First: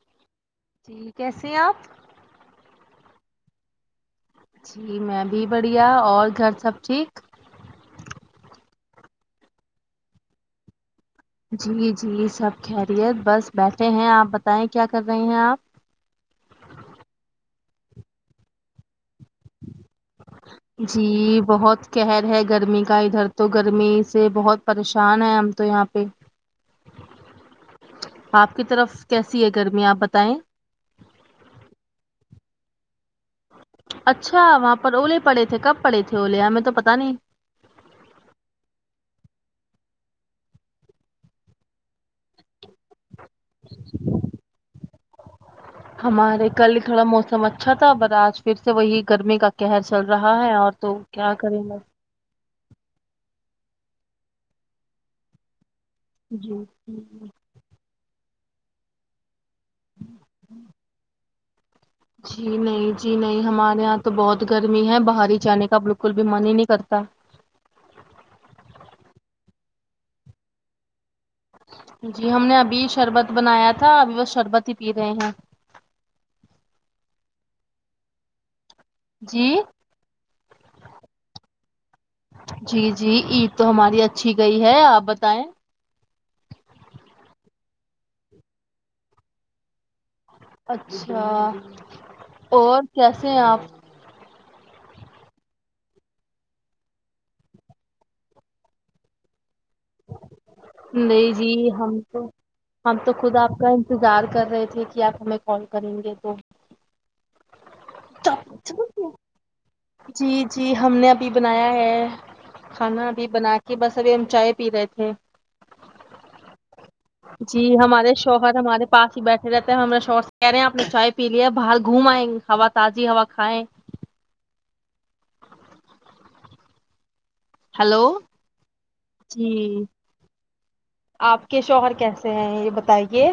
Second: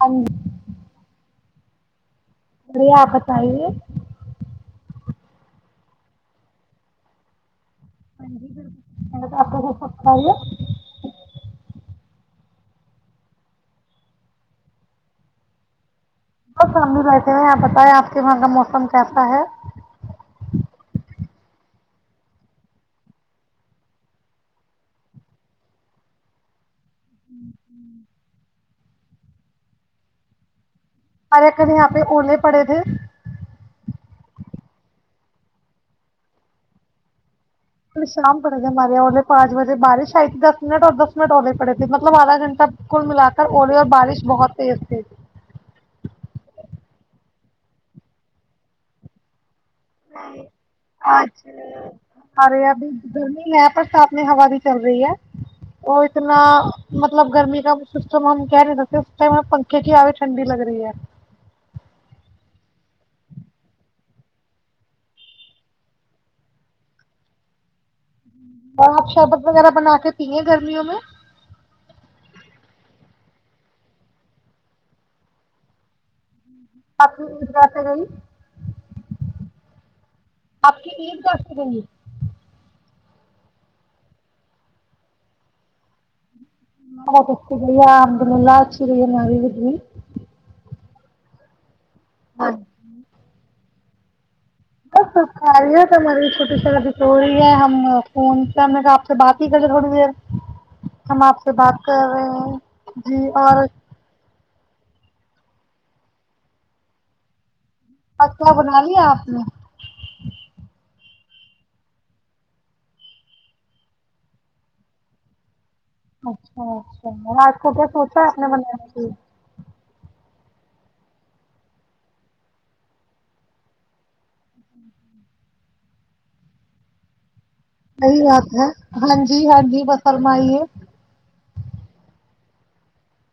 ہ [unintelligible] جی کیسے ہیں آپ بڑھیا آپ بتائیے جی میں بھی بڑھیا اور گھر سب ٹھیک ہ جی بک آپ کا پکا رہ [inaudible] جی جی سب خیریت بس بیٹھے ہیں آپ بتائیں کیا کر رہے ہیں آپ بس ہم بی بیٹھے ہوئے ہیں آپ بتایے اپ کے وہاں کا موسم پیفا ہے [inaudible] جی بہت قہر ہے گرمی کا ادھر تو گرمی سے بہت پریشان ہے ہم تو یہاں پہ ہ ہوں [inaudible] آپ کی طرف کیسی ہے گرمی آپ بتائیں ارے کل یہاں پہ اونے پڑے تھے اچھا وہاں پر اولے پڑے تھے کب پڑے تھے اولے ہمیں تو پتا نہیں پ شام پڑے گ ہمارے اورے پانچ بجے بارش آئی دس منٹ اور دس منٹ ہوے پڑے تھے مطلب آدھا گھنٹہ کل ملا اولی اور بارش بہت تیز تھی ہمارے کل تھوڑا موسم اچھا تھا پر آج پھر سے وہی گرمی کا قہر چل رہا ہے اور تو اا کیا کریں بس ارے ابھی گرمی ہے برسات میں ہوا بھی چل رہی ہے وہ اتنا جی مطلب گرمی کا اس ہم کہہ رہ اس [inaudible] ٹھنڈی لگ رہی ہے جی نہیں جی نہیں ہمارے یہاں تو بہت گرمی ہے باہر ہی جانے کا بالکل بھی من ہی نہیں کرتا اور آپ شربت وغیرہ بنا کے پیے گرمیوں میں جی ہم نے ابھی شربت بنایا تھا ابھی وہ شربت ہی پی رہے ہیں آ اس جاہ سے گئی جی [inaudible] آپ کی عید کر کر رہیں گی [inaudible] جی جی عید تو ہماری اچھی گئی ہے آپ بتائیں [inaudible] اچھا اور بس کیا سے آپ [inaudible] ے تھوڑی دیر ہم نہیں آپ سے جی بات ہم کر تو رہے ہیں جی اور یے کہ آپ ہمیں کال کریں گے تو آج کیا بنا لیا آپ نے جی جی ہم نے بھی بنایا ہے کھانا بھی بنا کے بس ابھی ہم چائے پی رہے تھے اچھا اچھا اور آج کو جی کیا ہمارے سوچا آپ نے شوہر بنانے ہمارے کی پاس ہی بیٹھے رہتے ہیں ہمارے شوہر کہ رہے ہیں آپ نے چائے پی لیا باہر گھوم آئے ہوا تازی ہوا کھائے ہلو یہی بات ہے ہاں جی ہاں جی بس فرمائیے آپ کے شوہر کیسے ہیں یہ بتائیے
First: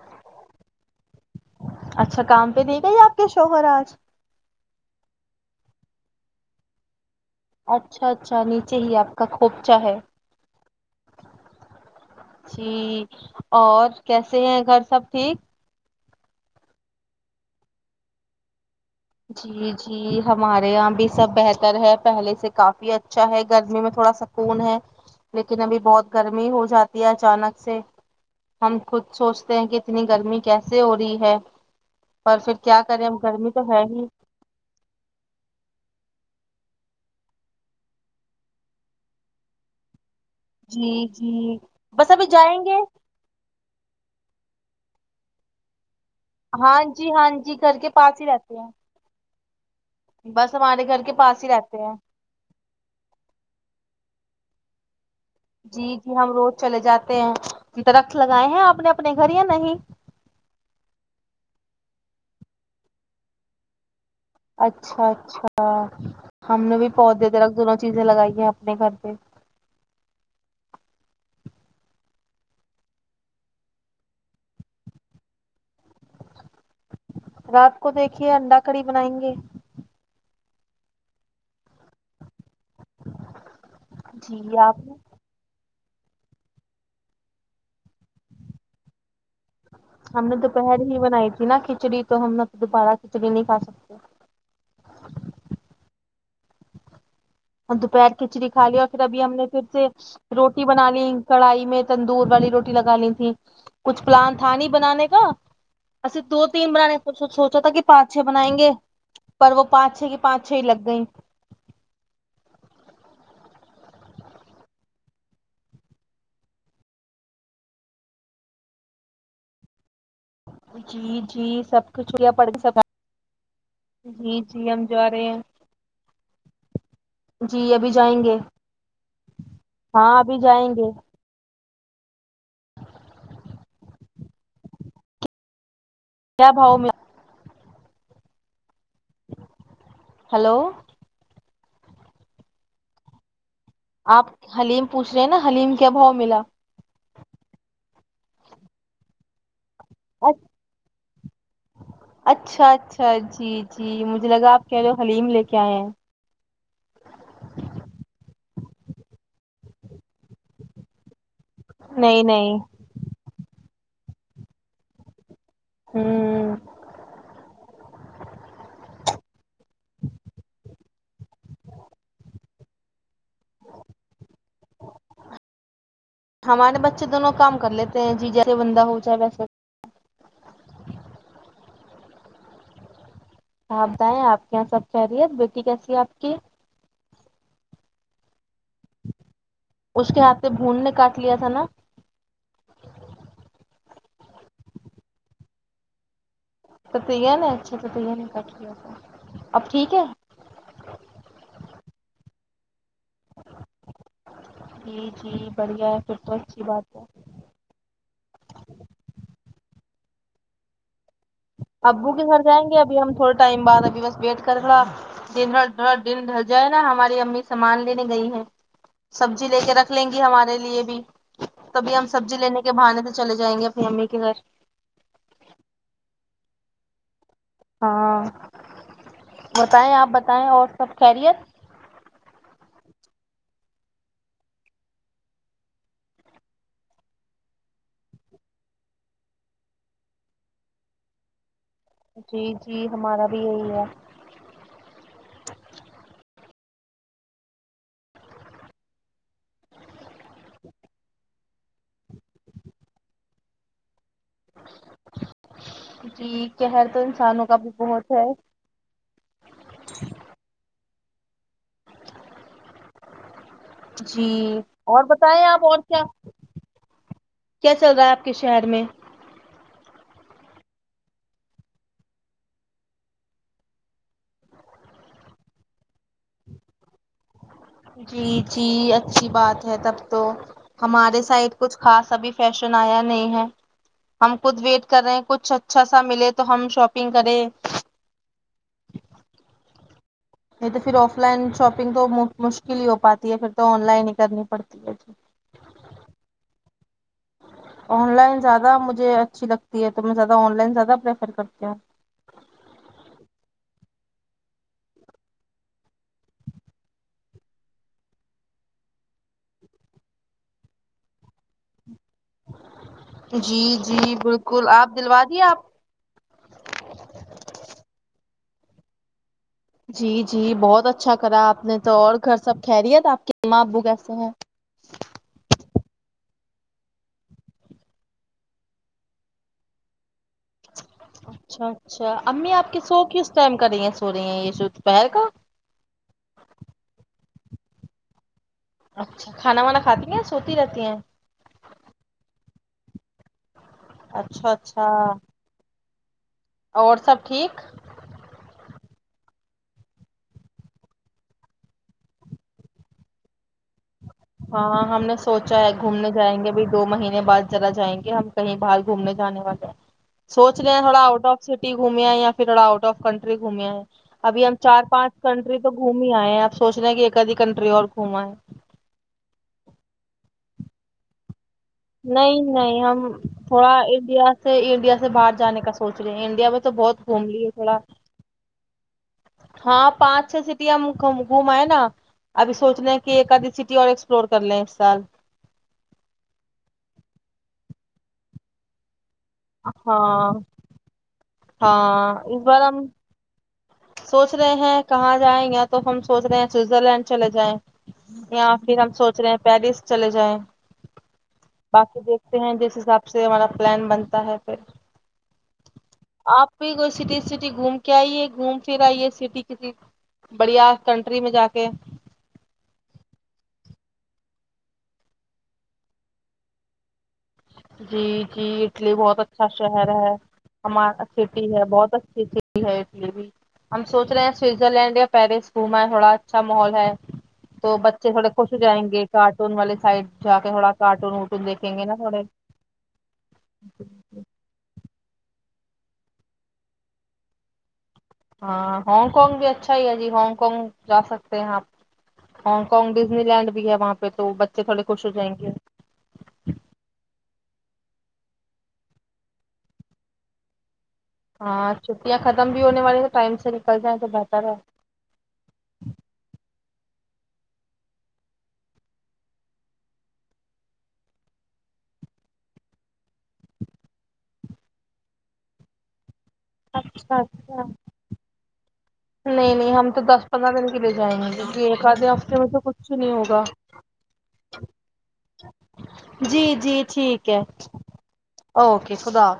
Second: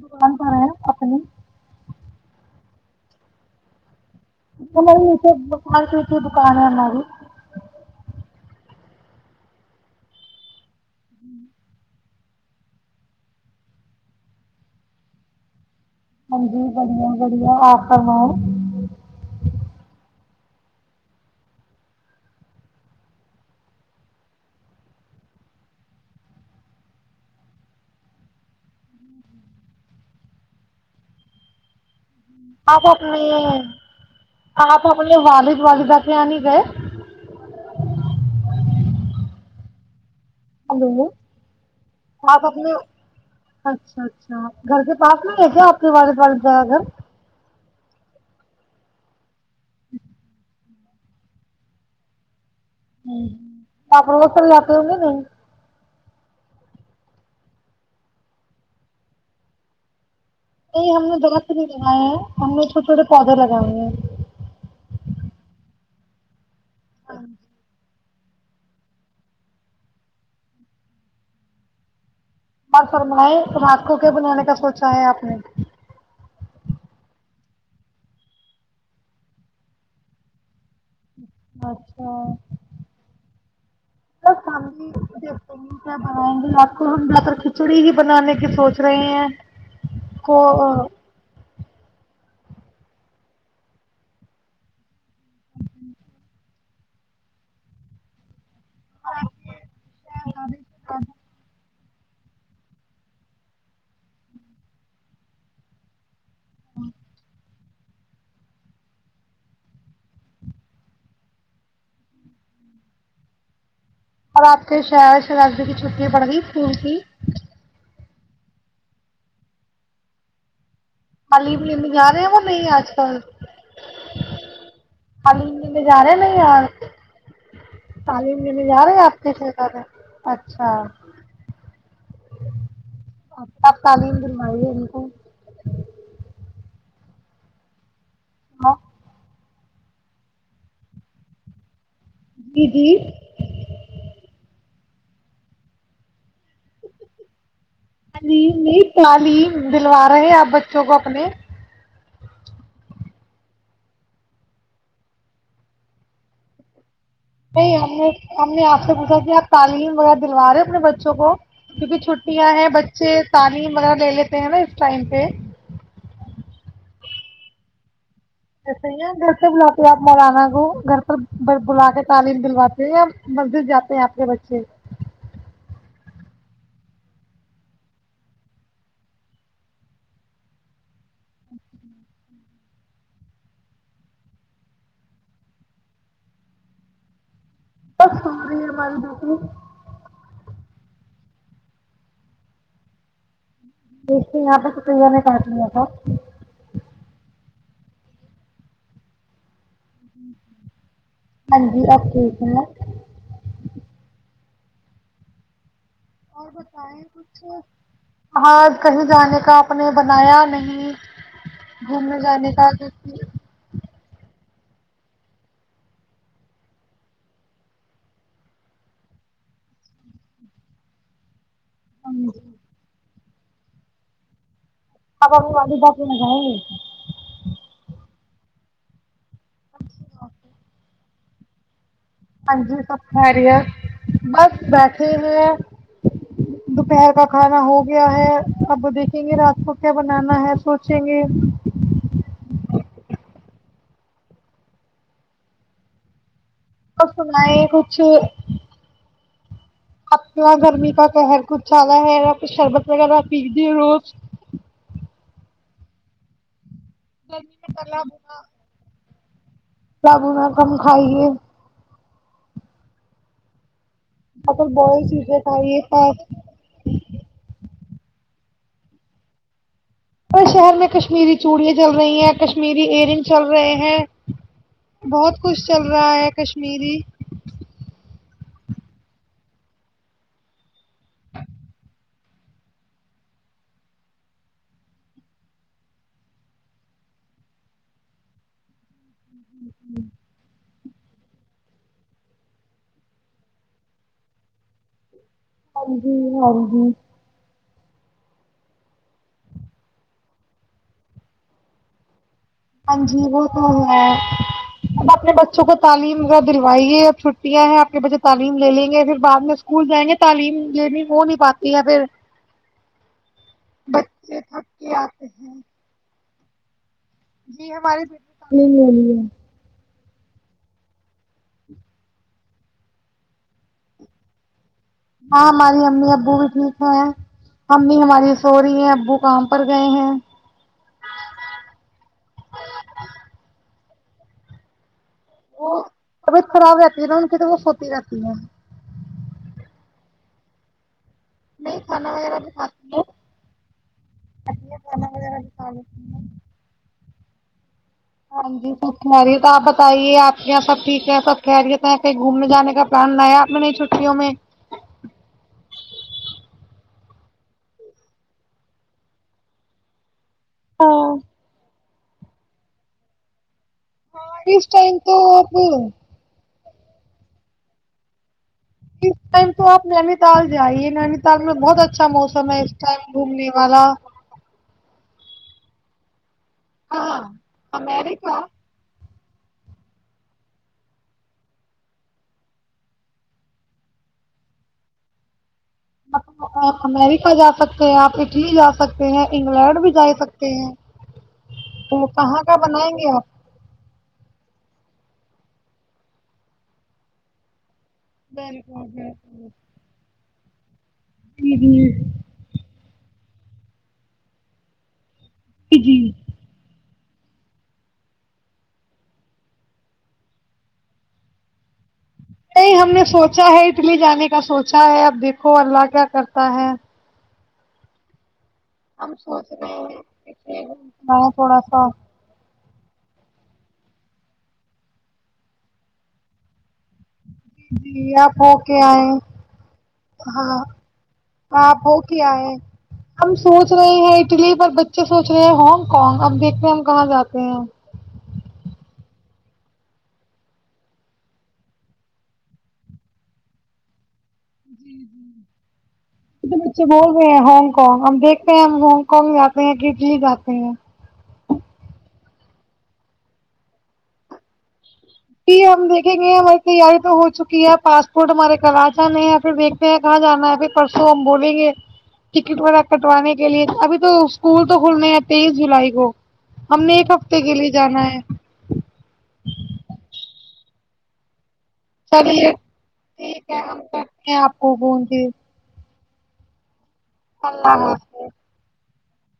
دکان پر آا اپنے اچھا کام پہ دے گا یا آپ کے شوہر آج ہماری اتے مارک کی دکان ہے ہماری اچھا اچھا نیچے ہی آپ کا خوپچا ہے [unintelligible] جی اور کیسے ہیں گھر سب ٹھیک ہاں جی بڑیا بڑیا آپ کرناؤ جی جی ہمارے یہاں بھی سب بہتر ہے پہلے سے کافی اچھا ہے گرمی میں تھوڑا سکون ہے لیکن ابھی بہت گرمی ہو جاتی ہے اچانک سے ہم خود سوچتے ہیں کہ اتنی گرمی کیسے ہو رہی ہے اور پھر کیا آپ کریں ہم اپنے گرمی تو ہے ہی آپ ہمارے والد والدہ سے آنی گئے جی ہلو جی بس ابھی جائیں گے اچ گھر کے پاس میں ہے کیا آپ والال پڑدگ ہاں جی ہاں جی گھر کے پاس ہی رہتے ہیں بس ہمارے گھر کے پاس ہی رہتے ہیں ہ آپ اسل جا کے آی نہیں جی جی ہم روز چلے جاتے ہیں درخت لگائے ہیں آپ نے اپنے گھر یا نہیں نہیں ہم نے درخت نہیں لگائے ہیں ہم نے چھوٹے چھوٹے پودے لگائےئے ہیں اچھا اچھا ہم نے بھی پودے درک دونوں چیز لگائیے اپنے گھر پ اور فرمائے تم آات کو کیا بنانے کا سوچا ہے آپ نے رات کو دیکھیے انڈا کڑی بنائیں گے اچھا جی بس ہم آپ بھی نے دیکھتے ہیں کیا بنائیں گے آپ کو ہم زیاد تر کھچڑی ہی بنانے کی سوچ رہے ہیں ہم نے دوپہر ہی بنائی تھی نا کھچ کھچڑی تو ہم دوبارہ کھچڑی نہیں کھا سکتے اور دوپہر کھچریی کا لیا اور پھر ابھی ہم نے پھر سے روٹی بنا لی کو کڑھائی میں تندور والی روٹی لگا لی تھی کچھ پلان تھا نہیں بنانے کا دو تین برا نے پچھ سوچوا کہ پانچ چھے بنائیں گے پر وہ پانچ چھے کی پانچ چھ ہی لگ گئی اور آپ کے ش شہازی کی چھٹیاں پڑ گئی اسکول کی جی تلیم جی لینے سب کی جا رہے چھٹیاں وہ پڑ گئی نہیں سب آج کل جی جی ہم جا رہے ہیں حلیم لینے جا رہے نہیں ار جی ابھی جائیں گے تعلیم لینے جا رہے آپ کے ہاں ابھی اچھا جائیں گے آپ تالین د م ان کو کیا باووں میں ہاں ہلو جی جی آپ حلیم پوچھ رہے ہیں نا حلیم کیا بھاؤ ملا ہ ج نہیں تالی دلوا رہے ہیں آپ بچوں کو اپنے اچھا اچھا جی جی مجھے لگا آپ کہہ لو حلیم لے کے آئے ہیں نہیں ہم نے ہم نے آپ سے پوچھا کہ آپ تعلیم وغیرہ دلوا رہے اپنے بچوں کو کیونکہ نہیں چھٹیاں نہیں ہیں بچے سارے غیرہ لے لیتے ہیں نا اس ٹائم پہ ہوں ایسے ہی گھر پہ بلاتے ہیں آپ مولانا کو گھر پر بلا کے تعلیم دلواتے یا مزدور جاتے ہیں آپ کے بچے ہمارے بچے دونوں کام کر لیتے ہیں جی جیسے بندہ ہو چاہے ویسے آاں بتائیں آپ کے یہاں سب کہہرییت بیٹی کیسی ہے آپ کی ااں میر بات دک مون نے کاٹلی تھا نا دیکھتے یہاں پہ سپیا نے کاٹ لیا تھا تتیا نے اچھا توتیا نے کٹ ل تھا اب ٹھیک ہے ہاں جی اوکے جی جی بڑھیا ہے پھر تو اور اچھی بات بتائیں ہے کچھ آ کہیں جانے کا اپنے بنایا نہیں ابو گھومنے کے گھر جانے جائیں کا گے اب ہم تھوڑے ہاں ٹائم بعد ابھی بس ویٹ کر دن ر دن ڈھر جائے نا ہماری امی سامان لینے گئی ہے سبزی لے کے رکھ لیں گی ہمارے لیے بھی تبھی ہم جی سبزی لینے کے بہانے تھ چلے جائیں گے اپنی امی کے گھر آب م بات میں ج ہے ہاں بتائیں آپ بتائیں اور سب خیریت ہاں جی سب خہ رہی ہے بس بیٹھے ہو ہیں دوپہر کا کھانا ہو گیا ہے اب دیکھیں گے رات کو کیا بنانا ہے سوچیں گے جی جی ہمارا بھی یہی ہے کس ل ہے کچ انا گرمی کا پہر کچھ زدا ہے کچھ شربت وغیرہ پی د روز جی قہر تو انسانوں کا بھی تلا بہت ہے بھنا ساب میں کم آئیے جی مطلب اور بوائل چیزیں بتائ آپ اور کھائیے کیا فاسٹ۔ کیا چل رہا ہے آپ کے شہر میں اور شہر میں کشمیری چوڑیاں چل رہی ہیں کشمیری ایرنگ چل رہے ہیں بہت کچھ چل کا ہے کشمیری جی جی اچھی بات ہے تب تو ہمارے سائڈ کچھ خاص ابھی فیشن آیا نہیں ہے ہم خود ویٹ کر رہے کچھ اچھا سا ملے تو ہم شاپنگ کرے ہوں [unintelligible] نہیں تو پھر آف لائن شاپنگ تو مشکل ہی ہو پاتی ہے پھر تو آن لائن ہی کرنی پڑتی ہے ج ہاں جی ہاں ہاں آن لائن زیادہ مجھے اچھی لگتی ہے تو میں زیادہ آن لائن زیادہ پریفر کرتی ہ ہاں جی وہ تو ہے اب اپنے بچوں کو تعلیم کا دلوائیے اب چھٹیاں ہیں آپ کے بچے تعلیم لے لیں گے پھر بعد میں اسکول جائیں گے تعلیم یہی ہو نہیں پاتی پھر جی جی بچے تھک بالکل آپ کے دلوا آتے دیے ہیں آپ جی ہمارے پیٹ کانی ہو رہی ہے جی جی بہت اچھا کرا آپ نے تو اور گھر سب کھہریا تھا آپ کے ااں ابو کیسے ہیں ہاں ہماری امی ابو بھی ٹھیک ہیں امی ہماری سو رہی ہے ابو کام پر گئے ہیں اچھا اچھا امی آپ کے سو کی اس ٹائم کر رہی ہیں سو رہی ہیں یہ جو دوپہر کا وہ طبیعت خراب رہتی ہے نا ان تو وہ ہووتی رہتی ہے اچھا کھانا وانا کھاتی ہیں سوتی رہتی ہیں نہیں کھانا وغیرہ بھی کھاتی ہے اچھا ا اچھا پرما وغیرہ دکھان [unintelligible] اور سب ٹھیک ہاں جی سب کہرییت آپ بتائیے آپ کے یہاں سب ٹھیک ہیں سب خہرییت ہیں کہیں گھومنے جانے کا پلان لیا آپ نے نہیں چ ہاںاں ہم نے سوچا ہے گھومنے جائیں گے ابھی دو مہینے بعد ذرا جائیں گے ہم کہیں باہر گھومنے جانے والے ہیں سوچے تھوڑا ہاں آؤٹ آف سٹی گھومیا ہے یا پھر آؤٹ آف کنٹری گھومیا ہے ابھی ہم اس چار ٹائم پانچ تو آپ کنٹری تو گھوم ہی آئے ہیں ا سوچنا کہ ایک ادھی کنٹری اور گھما ہے اس ٹائم تو آپ نینی تال جائیے نینی تال میں بہت اچھا نہیں موسم ہے اس نہیں ہم ٹائم گھومنے تھوڑا والا انڈیا سے انڈیا سے باہر جانے سوچ رہے انڈیا تو بہت ہاں گھوم لیے تھوڑا امیریکا ہاں پانچ چھ سٹی ہم گھمائیں نا ابھی سوچ لیں کہ ایک آدھی سٹی اور ایکسپلور کر لیں اس سال آپ امیریکا جا سکتے ہیں آپ اٹلی جا سکتے ستے ہیں انگلینڈ بھی جا ہاں سکتے ہیں تو ہاں اس کہاں کہاں بار ہم بنائیں گے آپ سوچ رہے ہیں کہاں جائیں یا تو ہم سوچ رہے ہیں سوئزر لینڈ چلے جائیں یااں پھر ہم سوچ رہے ہیں پیرس چلے جائیں باقی جی دیکھتے ہیں جس حساب سے سے ہمارا پلان بنتا ہے پھر جی آپ بھی کوئی سٹی سٹی گھوم کیائی یہ گھوم پھر آئیے سٹی کسی بڑھیا کنٹری میں جا کے نہیں ہم نے سوچا ہے اٹلی جانے کا سوچا ہے اب دیکھو اللہ کیا کرتا ہے جی کی اٹلی ہم بہت اچھا سوچ رہے شہر ہے ہیں ہمارا سٹی تھوڑا ہے سا بہت اچھی لیے بھی ہم سوچ رہے ہیں سوئٹزرلینڈ یا پیرس گھوما ہے تھوڑا اچھا ماحول ہے تو بچے جی تھوڑے آپ خوش ہو جائیں کے گے آئے کارٹون والے سائڈ جا کے ہاں تھوڑا کارٹون وٹون دیکھیں آپ گے نا ہو کے تھوڑے آئے ہم سوچ رہے ہیں اٹلی پر ب اچے سوچ رہے ہیں ہانگ کانگ اب دیکھتے ہیں ہم کہاں جاتے ہیں ہاں ہانگ کانگ بھی اچھا ہی ہے جی ہانگ کانگ جا سکتے ہیں آپ ہانگ کانگ ڈزنی لینڈ بھی ہے وہاں پہ تو بچے تھوڑے خوش ہو جائیں گے انے بچے بول رہے ہیں ہانگ کانگ ہم دیکھتے ہیں ہم ہانگ کانگ جاتے ہیں کہٹلی جاتے ہیں ہاں چھٹیاں ختم بھی ہونے والی ہیں تو ٹائم سے نکل جائیں تو بہتر ہے پ ہم دیکھیں گے ہم یار تو ہو چکی ہے پاسپورٹ ہمارے کل آ جانے ہیں پھر دیکھتے ہیں کہاں جانا ہے پھر پرسوں ہم بولیں گے ٹکٹ وغیرہ کٹوانے کے لیے ابھی تو اسکول تو کھلنے ہیں تیئیس جولائی کو ہم نے ایک اچھا ہفتے کے اچھا لیے جانا ہے نہیں نہیں ہم تو دس پ دن کے جائیں گے یہ ایک آدے ہفتے میں چلیے تو کچھ نہیں ہوگا ٹھیک ہے ہم کرتے ہیں آپ کو فون پھر جی جی ٹھیک ہے اللہ حافظ اوکے اقدار